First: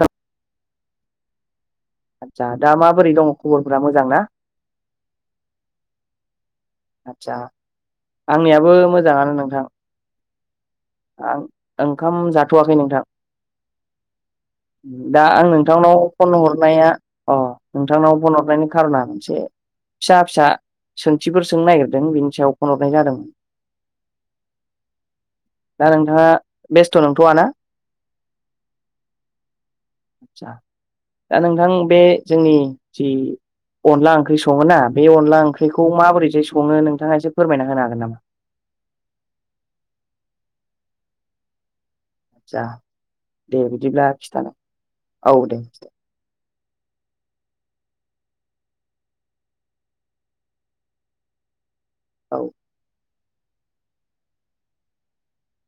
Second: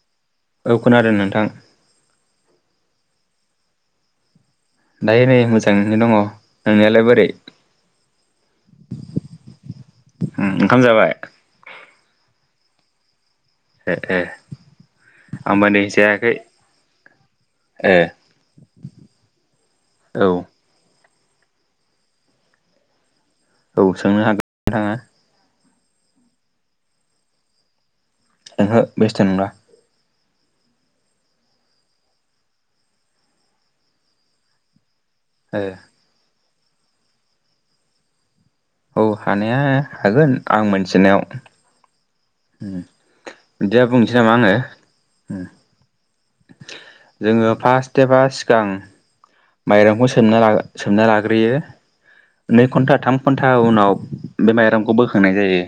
औ औ खोनादों नोंथां आदसा दा माबोरै दङ खबरफोरा मोजां ना दायो नै मोजाङैनो दङ नोंनियालाय बोरै आदसा आंनियाबो मोजाङानो नोंथां ओंखाम जाबाय आ ओंखाम जाथ'वाखै नोंथां ए ए दा आं आंबो नै नोंथांनाव जायाखै फन हरनाया अ ए नोंथांनाव फन हरनायनि खार'ना मोनसे औ फिसा फिसा सोंथिफोर सोंनो नागिरदों बिनि सायाव फनहरनाय जादोंमोन औ सोंनो हागोन नोंथाङा दा नोंथाङा बेस्थ' नंथ'व ना नोंहाो बेस्थ' नंला आतसा दा नोंथां बे जोंनि जि अनला ओंख्रि सङोना बेन अब्ला ए ओंखखौ माबोरै सङो नोंथाङा एसे फोरमायना होनो हागोन नामा औ हानाया हागोन आं मोनथिनायाव आदसा दे बिदिया बिदिब्ला बुंनोसै नामा आङो खिथानो औ दे खिथ जोङो फार्स्ट एबा सिगां माइरंखौ सोमना सोमना लाग्रोयो औ नै घन्टा थाम घन्टा उनाव बे माइरंखौ बोखांनाय जायो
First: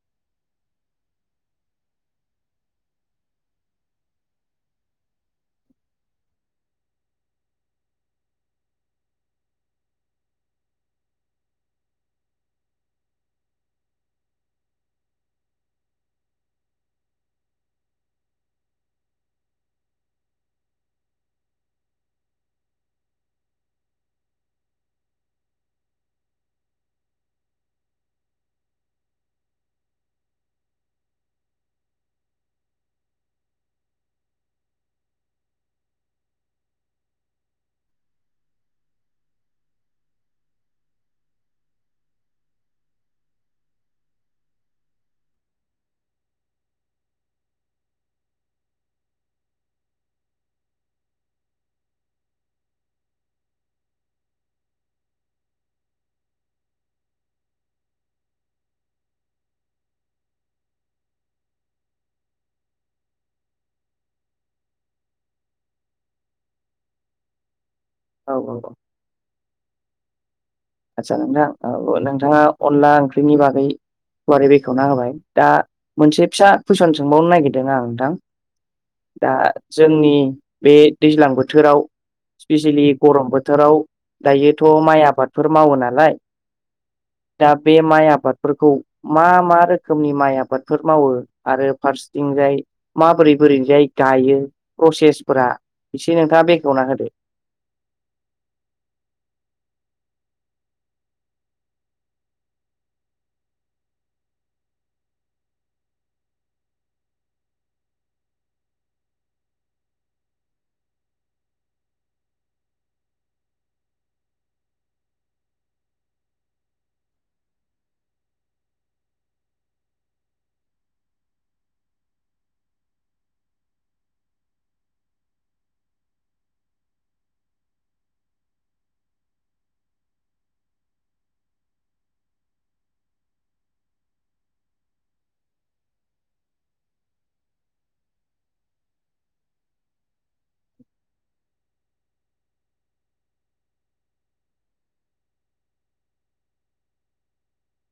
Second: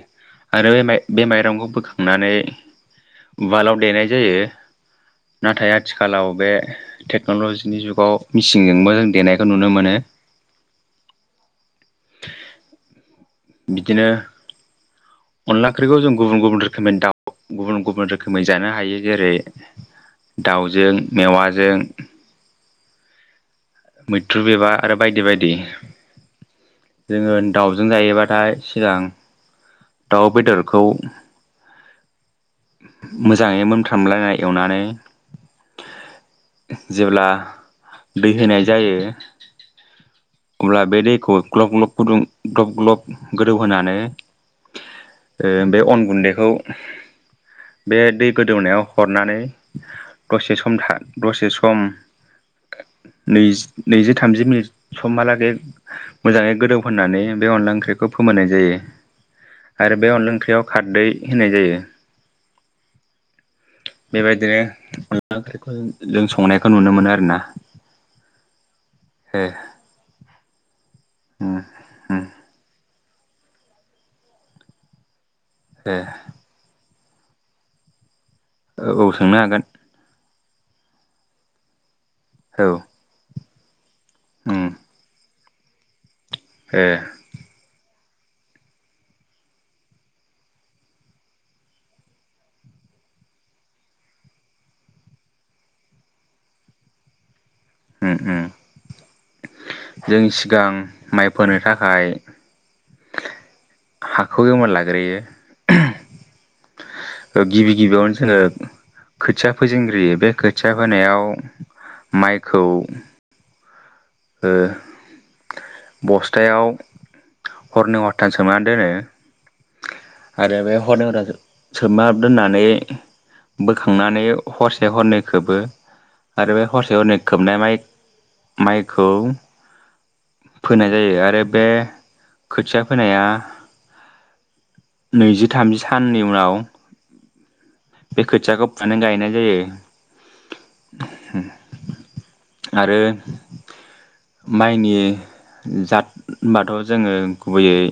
आरो बे बे माइरंखौ बोखांनानै उवालाव देनाय जायो नाथाय आथिखालाव बे टेक्न'लजिनि जुगाव मिेसिनजोंबो जों देनायखौ नुनो मोनो बिदिनो अनला ओंख्रिखौ जों गुबुन गुबुन रोखोमनि दाउ गुबुन गुबुन रोखोमै जानो हायो जेरै दाउजों मेवाजों मैथ्रु बिबार आरो बायदि बायदि। जोंङो दाावजों जायोबाथाय सिगां दाउ बेदरखौ मोजाङै मोनफ्रामलायनाय एवनानै जेब्ला दै होनाय जायो अब्ला बे दैखौ ग्लब ग्लब गुदुं ग्लब ग्लब गोदौहोनानै बे अन गुन्दैखौ बे दै गोदौनायाव हरनानै दसे सम था दसे सम न नैजि थामजि मिनिट समहालागै मोजाङै गोदौ होननानै बे अनला ओंख्रिखौ फोमोनाय जायो आरो बे अनदला ओंख्रियाव खारदै होनाय जायो बेबायदिनो अनला ओंख्रिखौ जों संनायखौ नुनो मोनो आरो ना औ औ-औ ए आदसा नोंथां उम औ उम नोंथाङा अनला ओंख्रिनि बागै गुवारै बेखेवना होबाय दा ए मोनसे फिसा कुइसन सोंबावनो नागिरदों? आं नोंथां औ दा सोंनो हागोन जोंनि बे दैज्लां बोथोराव औ स्पेसियेलि गरम बोथोराव उम दायोथ' माइ आबादफोर मावो नालाय ए दा बे माइ आबादफोरखौ मा मा रोखोमनि माइ आबादफोर मावो आरो फारसेथिंजाय? माबोरै बोरैजाय गायो प्रसेसफोरा एसे नोंथांङा बेखेवना होदो। जों सिगां माइफोरोनो थाखाय हाखौ गोमोन लाग्रोयो गिबि गिबियावनो जोंङो खोथिया फोजेनग्रोयो बे खोथिया फोनायाव माइखौ ओ बस्थायाव हरनै हरथाम सोमनानै दोनो आरो बे हर हद्रा सोमा दोननानै बोखांनानै हरसे हरनै खोबो। आरो बे हरसे हरनै खोबनायाइ माइखौ फोनाय जायो। आरो बे खोथिया फोनाया नैजि थामजि साननि उनाव बे खोथियाखौव फुना नै गायनाय जायो। आरो माइनि जादबाथ' जोंङो गुबैयै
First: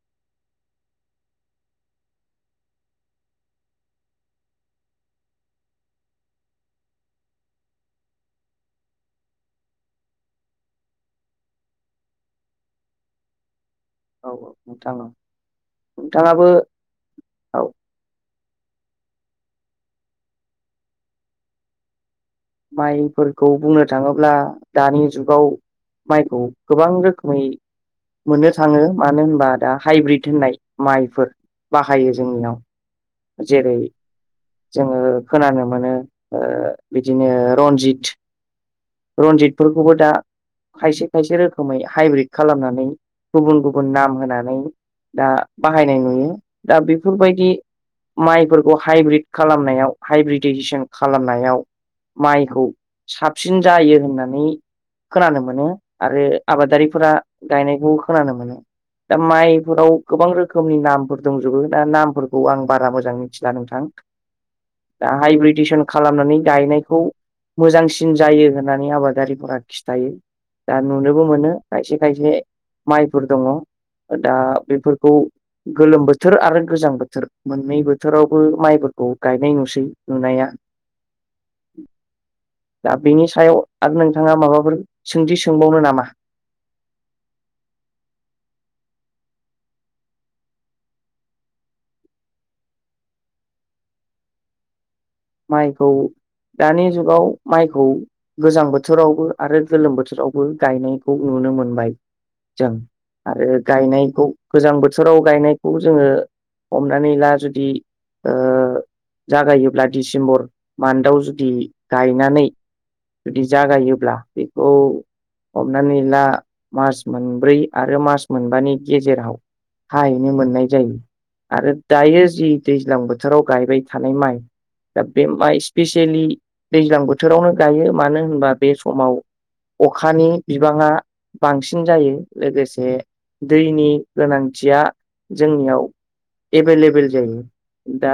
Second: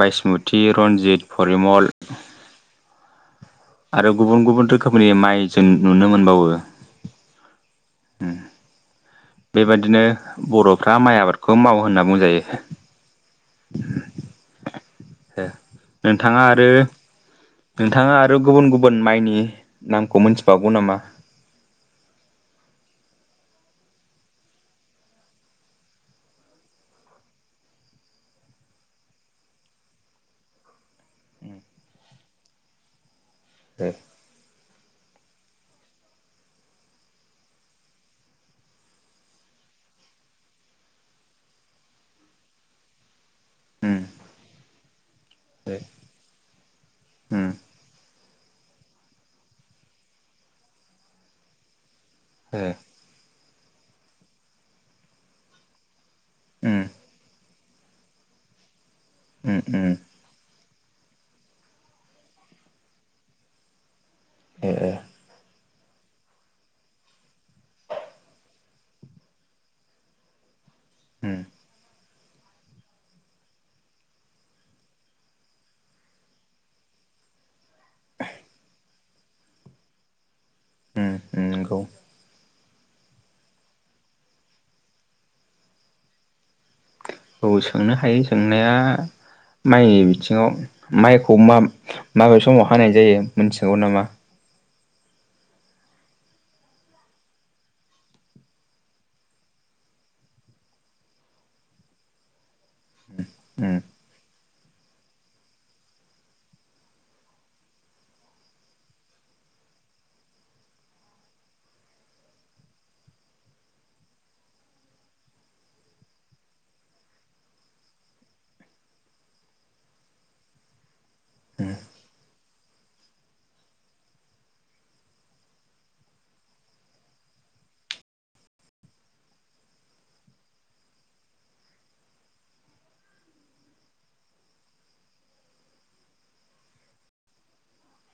बायसमुति, रन्जित, परिमल, आरो गुबुन गुबुन रोखोमनि माइ जों नुनो मोनबावो बेबादिनो बर'फ्रा माइ आबादखौ मावो होनना बुंजायो। औ औ नोंथां। ए नोंथांङा नोंथाङाबो आरो औ नोंथांङा आरो गुबुन गुबुन माइनि नामखौ मिथिबावगौ नामा? माइफोरखौ बुंनो थांङोब्ला दानि जुगाव माइखौ गोबां रोखोमै मोननो थांङो मानो होनबा दा हाइब्रिद होननाय माइफोर बाहायो जोंनियाव जेरै जोंङो खोनानो मोनो बिदिनो रनजित। रनजितफोरखौबो दा खायसे खायसे रोखोमै हाइब्रिद खालामनानै गुबुन गुबुन उम नाम होनानै दा उम बाहायनाय नुयो दा बेफोरबायदि माइफोरखौ हाइब्रिद खालामनायाव हाइब्रिदजेसन खालामनायाव ए माइखौ साबसिन जायो होननानै खोनानो मोनो आरो उम आबादारिफोरा गायनायखौ खोनानो मोनो दा उम माइफोराव उम गोबां रोखोमनि नामफोर दंजोबो दा नामफोर खौ आं बारा मोजां मिथिला नोंथां। ओ-ओ। दा हाइब्रिदिसन खालामनानै गायनायखौ मोजांसिन जायो होननानै आबादारिफोरा खिथायो दा नुनोबो उम मोनो खायसे खायसे माइफोर दङ। दा बेफोरखौ गोलोम बोथोर आरो गोजां बोथ मोननै बोथोरावबो माइफोरखौ गायनाय नुसै नुनाया नंगौ। दा बेनि सायाव आरो नोंथांङा माबाफोर सोंथि सोंबावनो नामा? औ सोंनो हायो सोंनाया माइनि बिथिंङाव माइखौ माबे समाव हानाय जायो मोनथिगौ नामा? माइखौ दानि जुगाव माइखौ गोजां बोथोरावबो आरो गोलोम बोथोरावबो गायनायखौ नुनो मोनबाय। जों आरो उम गायनायखौ? गोजां बोथोराव गायनायखौ जोङो हमनानै ला जुदि ओ जागायोब्ला डिसेम्बर माण्डाव जुदि गायनानै जुदि जागायोब्ला बेखौ हमनानै ला मास मोनब्रै आरो मासमोनबानि गेजेराव हाहैनो मोननाय जायो। आरो दायो जि दैज्लां बोथोराव गायबाय थानाय माइ दा बे मा स्पेसियेलि दैज्लां बोथोरावनो गायो मानो होनबा बे समाव अखानि बिबाङा बांसिन जायो लोगोसे दैनि गोनांथिया जोंनियाव एबेल-एबेल जायो। दा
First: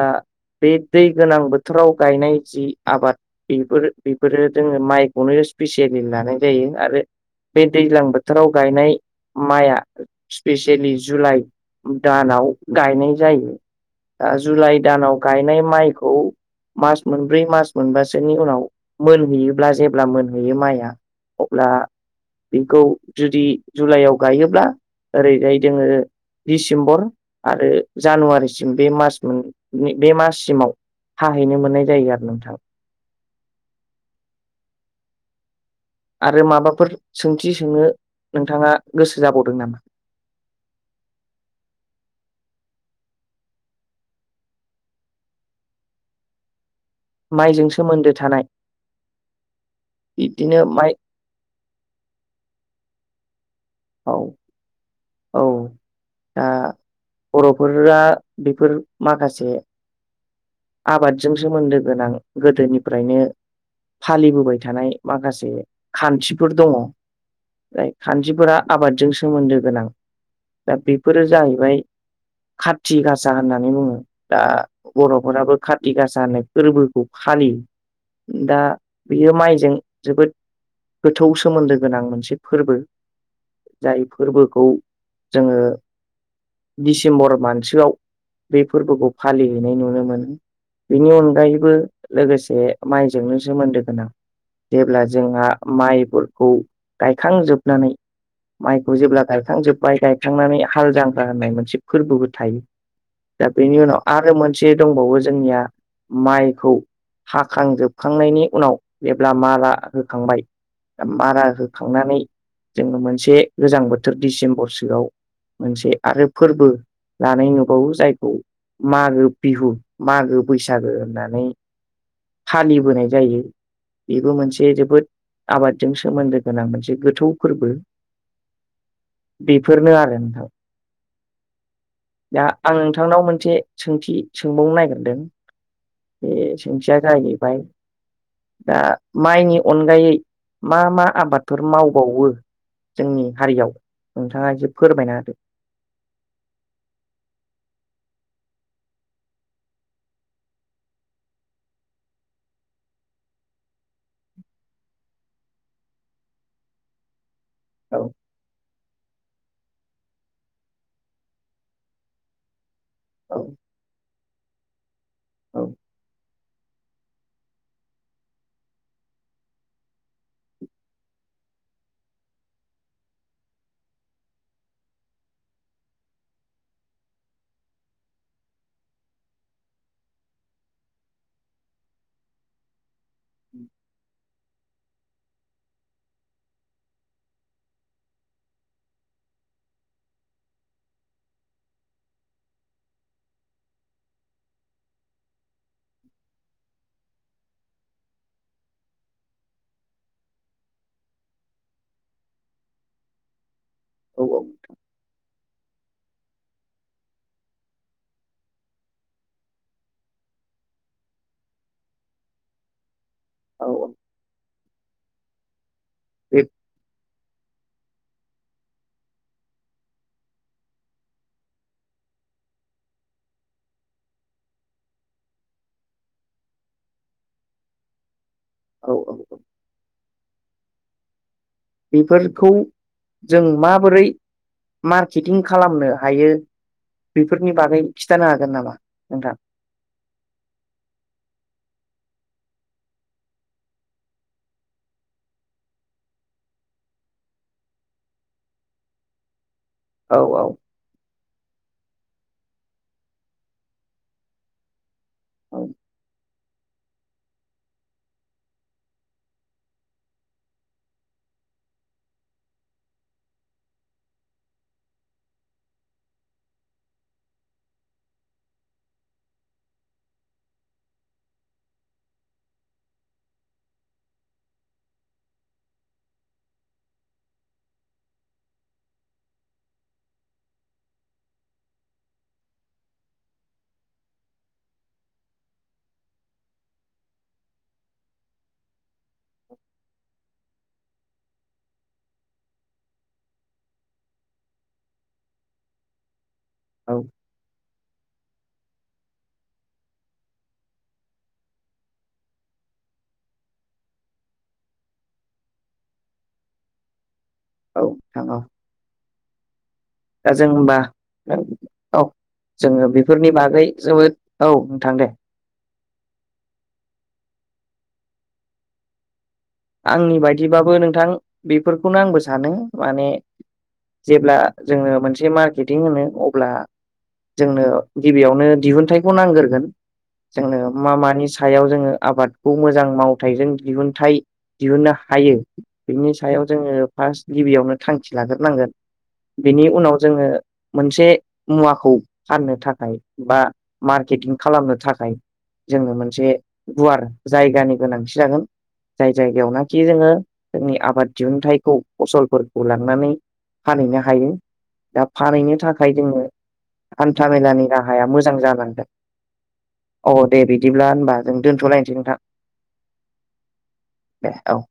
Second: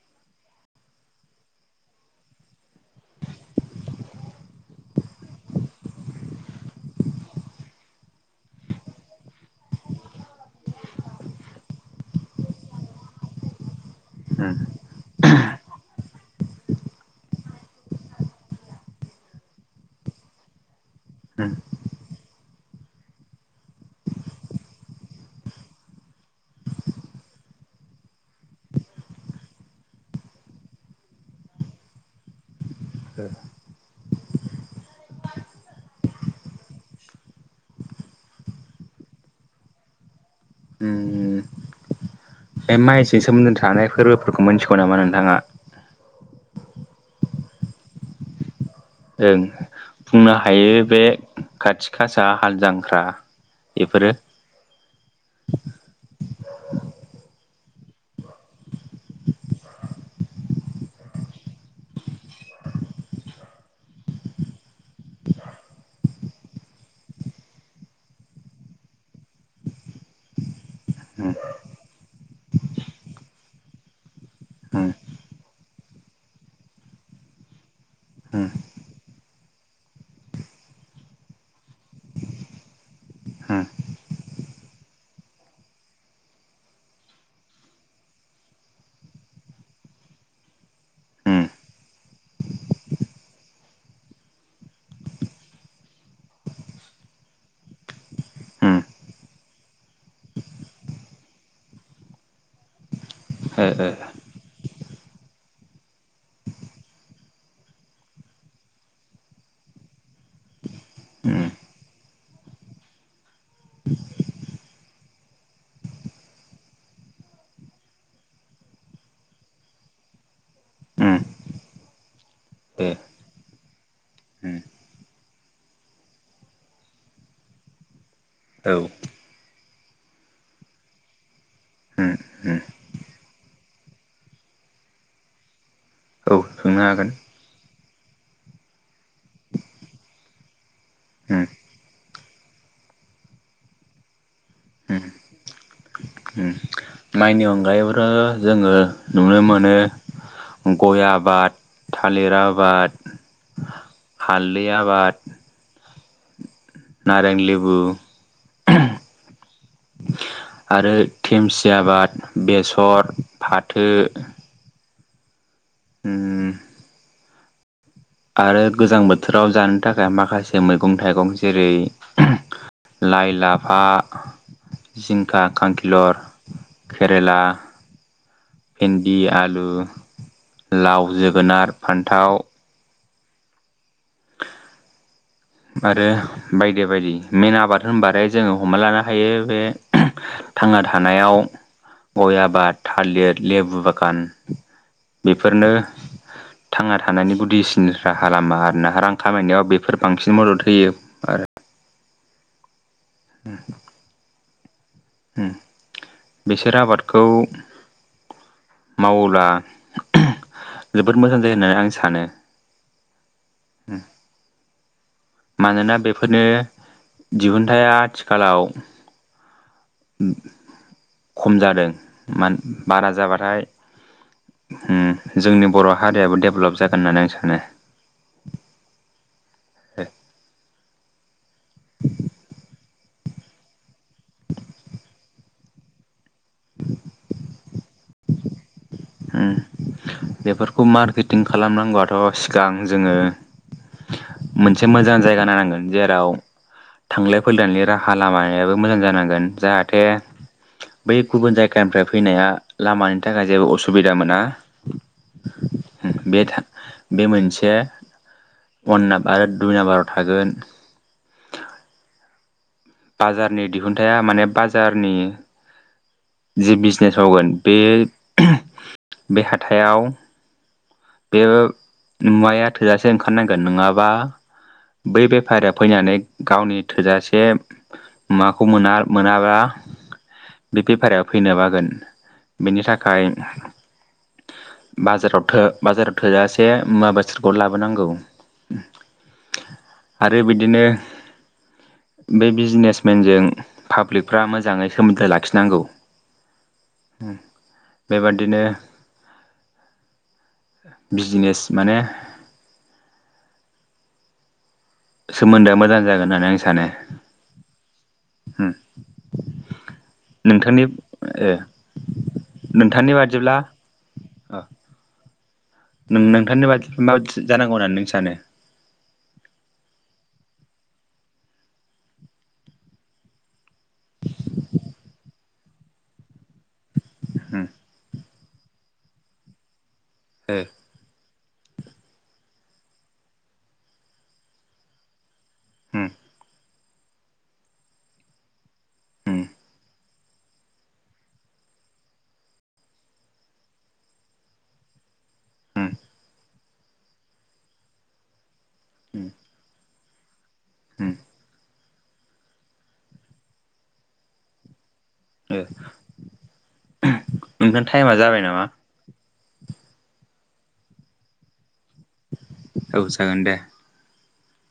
बे दै गोनां बोथोराव गायनाय जि आबाद बेफोर बेफोरो जोङो माइखौनो स्पिसियेलि लानाय जायो आरो बे दैज्लां बोथोराव गायनाय माइआ स्पेसियेलि जुलाइ दानाव गायनाय जायो। दा उम जुलाइ दानाव गायनाय माइखौ मास मोनब्रै मास मोनबासोनि उनाव मोनहैयोब्ला जेब्ला मोनहैयो माइआ उम अब्ला बेखौ जुदि जुलाइयाव गायोब्ला ओरैजाय जोङो डिसेम्बर आरो जानुवारिसिम बे मास मोन बे माससिमाव हाहैनो मोननाय जायो आरो नोंथां। आरो माबाफोर सोंथि सोंनो नोंथाङा गोसो जाबावदों नामा। उम बे माइसो सोमोन्दो थानाय फोरबोफोरखौ मिथिगौ नामा नोंथाङा। माइजों सोमोन्दो थानाय ओं बुंनो बिदिनो हायो माइ बे खाथि खासा हाल जांख्रा बेफोरो औ-औ दा बर'फोरा बेफोर माखासे आबादजों सोमोन्दो गोनां गोदोनिफ्रायनो फालिबोबाय थानाय माखासे खान्थिफोर दङ। जाय खान्थिफोरा आबादजों सोमोन्दो गोनां दा बेफोरो उम जाहैबाय खाथथि गासा होननानै बुङो। दा उम बर'फोराबो खाथि गासा होननाय फोरबोखौ फालियो। उम दा बियो माइजों जोबोद गोथौ सोमोन्दो गोनां मोनसे फोरबो। उम जाय फोरबोखौ जोङो डिसेम्बर मानसोआव बे फोरबोखौ फालिहैनाय नुनो मोनो। बेनि अनगायैबो लोगोसे माइजोंनो सोमोन्दो गोनां जेब्ला जोंहा माइफोरखौ गायखांजोबनानै उम उम माइखौ जेब्ला गायखांजोबबाय गायखांनानै हाल जांख्रा होननाय मोनसे फोरबोबो थायो। दा बेनि उनाव आरो मोनसे दंबावो जोंनिया माइखौ हाखांजोबखांनायनि उनाव जेब्ला माला होखांबाय। ओ मारा होखांनानै जोङो मोनसे गोजां बोथोर डिसेम्बरसोआव मोनसे आरो फोरबो लानाय नुबावो जायखौ मागो बिहु मागो बैसागो होननानै फालिबोनाय जायो। बेबो मोनसे जोबोद आबादजों सोमोन्दो गोनां मोनसे गोथौ फोरबो। औ। बेफोरनो आरो नोंथां। उम दा आं उम नोंथांनाव मोनसे सोंथि सोंबावनो नागिरदों। ओ उम औ उम औ बे सोंनो सोंथिया हागोन जायो बाय दा माइनि अनगायै मा-मा उम आबादफोर मावबावो जोंनि हारियाव नोंथाङा एसे फोरमायना होदो। ओम माइनि अनगायैबोरो जोङो नुनो मोनो। गय' आबाद, थालिर आबाद, हालदै आबाद नारें लिबु औ आरो थेमसि आबाद बेसर, औ फाथो, औ उम आरो गोजां बोथोराव जानो थाखाय माखासे मैगं थाइगं जेरै लाय, लाफा, जिंखा, खांखिलर केरेला भिन्दि, आलु, लाव, जोगोनार, फान्थाव [inaudible] आरो बायदि बायदि मेन आबाद होमबाथाय जोङो हमना लानो हायो। बे थांना थानायाव गय' आबाद, थालिर, लेबु बागान बेफोरनो थांना थानायनि गुदिसिन राहा लामा आरो ना। रां खामायनायाव बेफोर बांसिन मदद होयो। उम औ औ। उम बिसोर आबादखौ मावोला जोबोद मोजां जायो होनना आं सानो। औ औ उम। मानोना बेफोरनो बे दिहुन्थाया आथिखालाव उम खम जादों। मान‌ बारा जाबाथाय उम जोंनि बर' हारियाबो डेभलप जागोन होननानै आं सानो। औ औ। औ बेफोरखौ जों माबोरै मार्केटिं खालामनो हायो? बेफोरनि बागै खिथानो हागोन नामा नोंथां? उम बेफोरखौ मार्केटिं खालामनांगौआथ' सिगां जोङो मोनसे मोजां जायगा नायनांगोन जेराव थांलाय फैलायनि राहा लामायाबो मोजां जानांगोन जाहाथ थे औ औ बै गुबुन जायगानिफ्राय फैनाया लामानि थाखाय जेबो उसु सुबिदा मोना औ उम बे था बे मोनसे अवान नाबा दुय नाम्बाराव थागोन। बाजारनि दिहुनथाया माने बाजारनि जि बिजनेस मावगोन बे बे हाथायाव बे मुवाया थोजासे ओंखारनांगोन नोङाबा बै बेफारिया फैनानै गावनि थोजासे माखौ मोना मोनाबा बे बेफारिया‌ फैनो बागोन बेनि थाखाय बाजाराव थो बाजाराव थोजासे मुवा बेसादखौ लाबोनांगौ उम। [inaudible] आरो बिदिनो बे बिजनेसमेनजों पाब्लिकफ्रा मोजाङै सोमोन्दो लाखिनांगौ। [inaudible] औ। उम बेबादिनो बिजिनेस माने सोमोन्दोआ मोजां जागोन होननानै आं सानो। औ थां औ। उम दा जों होमबा नोंथांनि ओं ओ औ जोङो नोंथांनि बेफोरनि बादिब्ला बागै जोबोद औ अ नोंथां दे। नों नोंथांनि बादि माबादि जानांगौ होननानै नों सानो? आंनि बायदिबाबो नोंथां बेफोरखौनो आंबो सानो माने जेब्ला जोङो मोनसे मार्केटिं होनो अब्ला जोंनो उम गिबियावनो दिहुनथाइखौ नांग्रोगोन ओ जोंनो मा मानि सो सायाव जोङो आबादखौ मोजां मावथाइजों दिहुनथाइ दिहुननो हायो उम बिनि सायाव जोङो फार्स्ट गिबियावनो थांखि लाग्रोनांगोन उम बेनि उनाव जोङो मोनसे मुवाखौ फाननो थाखाय बा मार्केटिं खालामनो थाखाय जोङो उम मोनसे गुवार जायगानि गोनांथि जागोन जाय उम जायगायावनाखि जोङो जोंनि उम आबाद दिहुनथाइखौ फसलफोरखौ लांनानै फानहैनो हायो दा फानहैनो ओ थाखाय जोङो हान्था मेलानि नोंथां राहाया टाइमा मोजां जाबाय नामा? जालांगोन अ दे बिदिब्ला होनबा जों दोनथ'लायनोसै नोंथां औ जागोन दे दे औ